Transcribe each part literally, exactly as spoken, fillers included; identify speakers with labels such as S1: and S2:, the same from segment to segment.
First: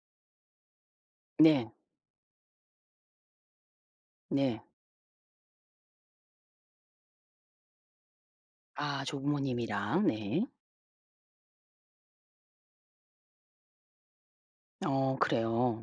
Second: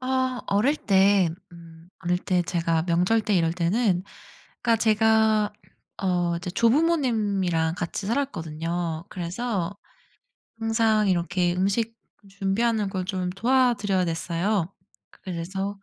S1: 아 어릴 때
S2: 네.
S1: 음 어릴 때 제가 명절 때 이럴 때는
S2: 네.
S1: 그러니까 제가 어 이제 조부모님이랑 같이
S2: 아
S1: 살았거든요. 그래서
S2: 조부모님이랑 네.
S1: 항상 이렇게 음식 준비하는 걸 좀 도와드려야 됐어요.
S2: 어
S1: 그래서
S2: 그래요?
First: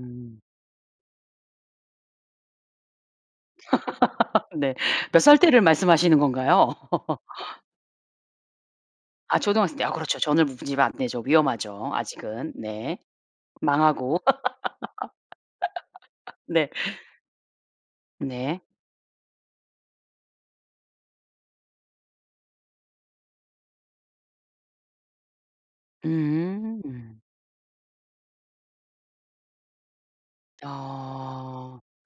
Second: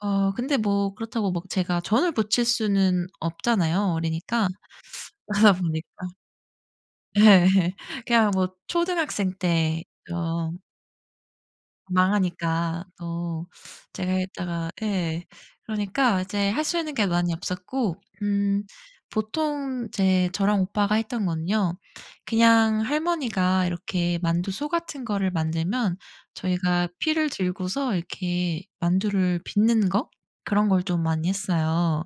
S1: 어 근데 뭐 그렇다고 막 제가 전을 부칠 수는 없잖아요, 어리니까.
S2: 네. 몇 살
S1: 그러다
S2: 때를
S1: 보니까
S2: 말씀하시는 건가요?
S1: 예예. 그냥 뭐 초등학생
S2: 아 초등학생
S1: 때
S2: 때 아 그렇죠. 전을
S1: 어
S2: 부 부지면 안 되죠. 위험하죠, 아직은.
S1: 망하니까
S2: 네.
S1: 또 제가
S2: 망하고
S1: 했다가 예. 그러니까 이제 할
S2: 네.
S1: 수 있는 게 많이 없었고
S2: 네.
S1: 음 보통 이제 저랑 오빠가 했던 거는요 그냥 할머니가 이렇게 만두소 같은 거를 만들면 저희가
S2: 음.
S1: 피를 들고서 이렇게 만두를 빚는 거 그런 걸 좀 많이
S2: 아.
S1: 했어요,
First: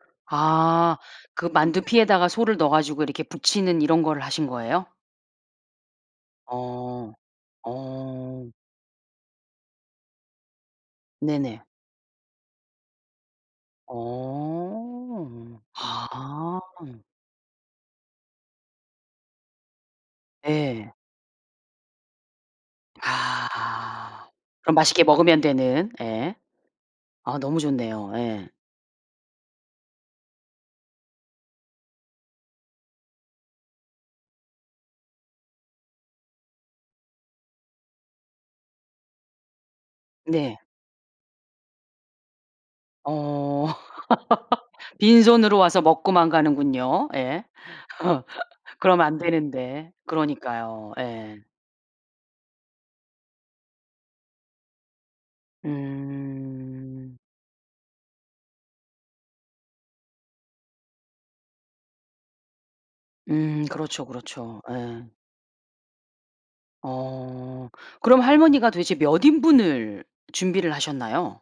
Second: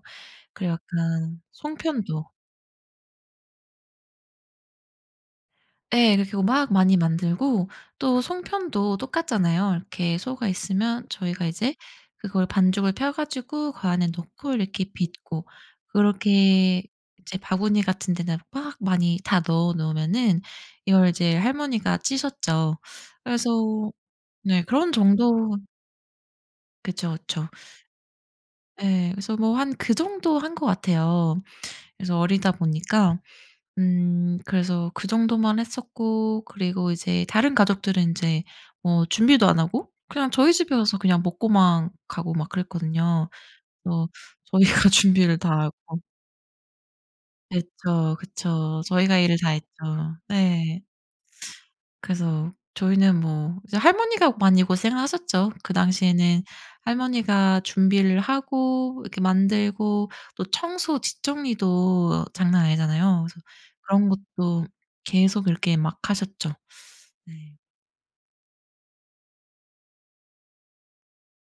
S1: 그리고
S2: 아.
S1: 약간
S2: 그 만두피에다가
S1: 송편도.
S2: 소를 넣어 가지고 이렇게 부치는 이런 거를 하신 거예요?
S1: 예. 그렇게 하고 막 많이
S2: 어.
S1: 만들고 또
S2: 어.
S1: 송편도 똑같잖아요. 이렇게 소가 있으면 저희가
S2: 네네.
S1: 이제 그걸 반죽을 펴 가지고 그 안에 넣고 이렇게 빚고
S2: 어. 아.
S1: 그렇게 이제 바구니 같은 데다가 막 많이 다 넣어 놓으면은
S2: 예.
S1: 이걸 이제 할머니가 찌셨죠. 그래서
S2: 아.
S1: 네
S2: 그럼
S1: 그런
S2: 맛있게 먹으면
S1: 정도로
S2: 되는 예.
S1: 그쵸,
S2: 아
S1: 그쵸.
S2: 너무 좋네요. 예.
S1: 예. 그래서 뭐 한 그 정도 한 것 같아요. 그래서 어리다 보니까 음 그래서 그 정도만 했었고 그리고 이제 다른 가족들은 인제 어 준비도 안 하고 그냥 저희
S2: 네.
S1: 집에 와서 그냥 먹고만 가고 막 그랬거든요,
S2: 어.
S1: 어 저희가 준비를 다
S2: 빈손으로 와서
S1: 하고.
S2: 먹고만 가는군요. 예.
S1: 그쵸, 그쵸.
S2: 그럼
S1: 저희가
S2: 안
S1: 일을 다 했죠.
S2: 되는데
S1: 네.
S2: 그러니까요. 예.
S1: 그래서 저희는 뭐 이제 할머니가 많이 고생하셨죠. 그 당시에는
S2: 음.
S1: 할머니가 준비를 하고 이렇게 만들고 또 청소 뒷정리도 장난 아니잖아요. 그래서
S2: 음 그렇죠,
S1: 그런
S2: 그렇죠.
S1: 것도
S2: 예.
S1: 계속 이렇게 막 하셨죠. 네.
S2: 어. 그럼 할머니가 도대체 몇 인분을 준비를 하셨나요?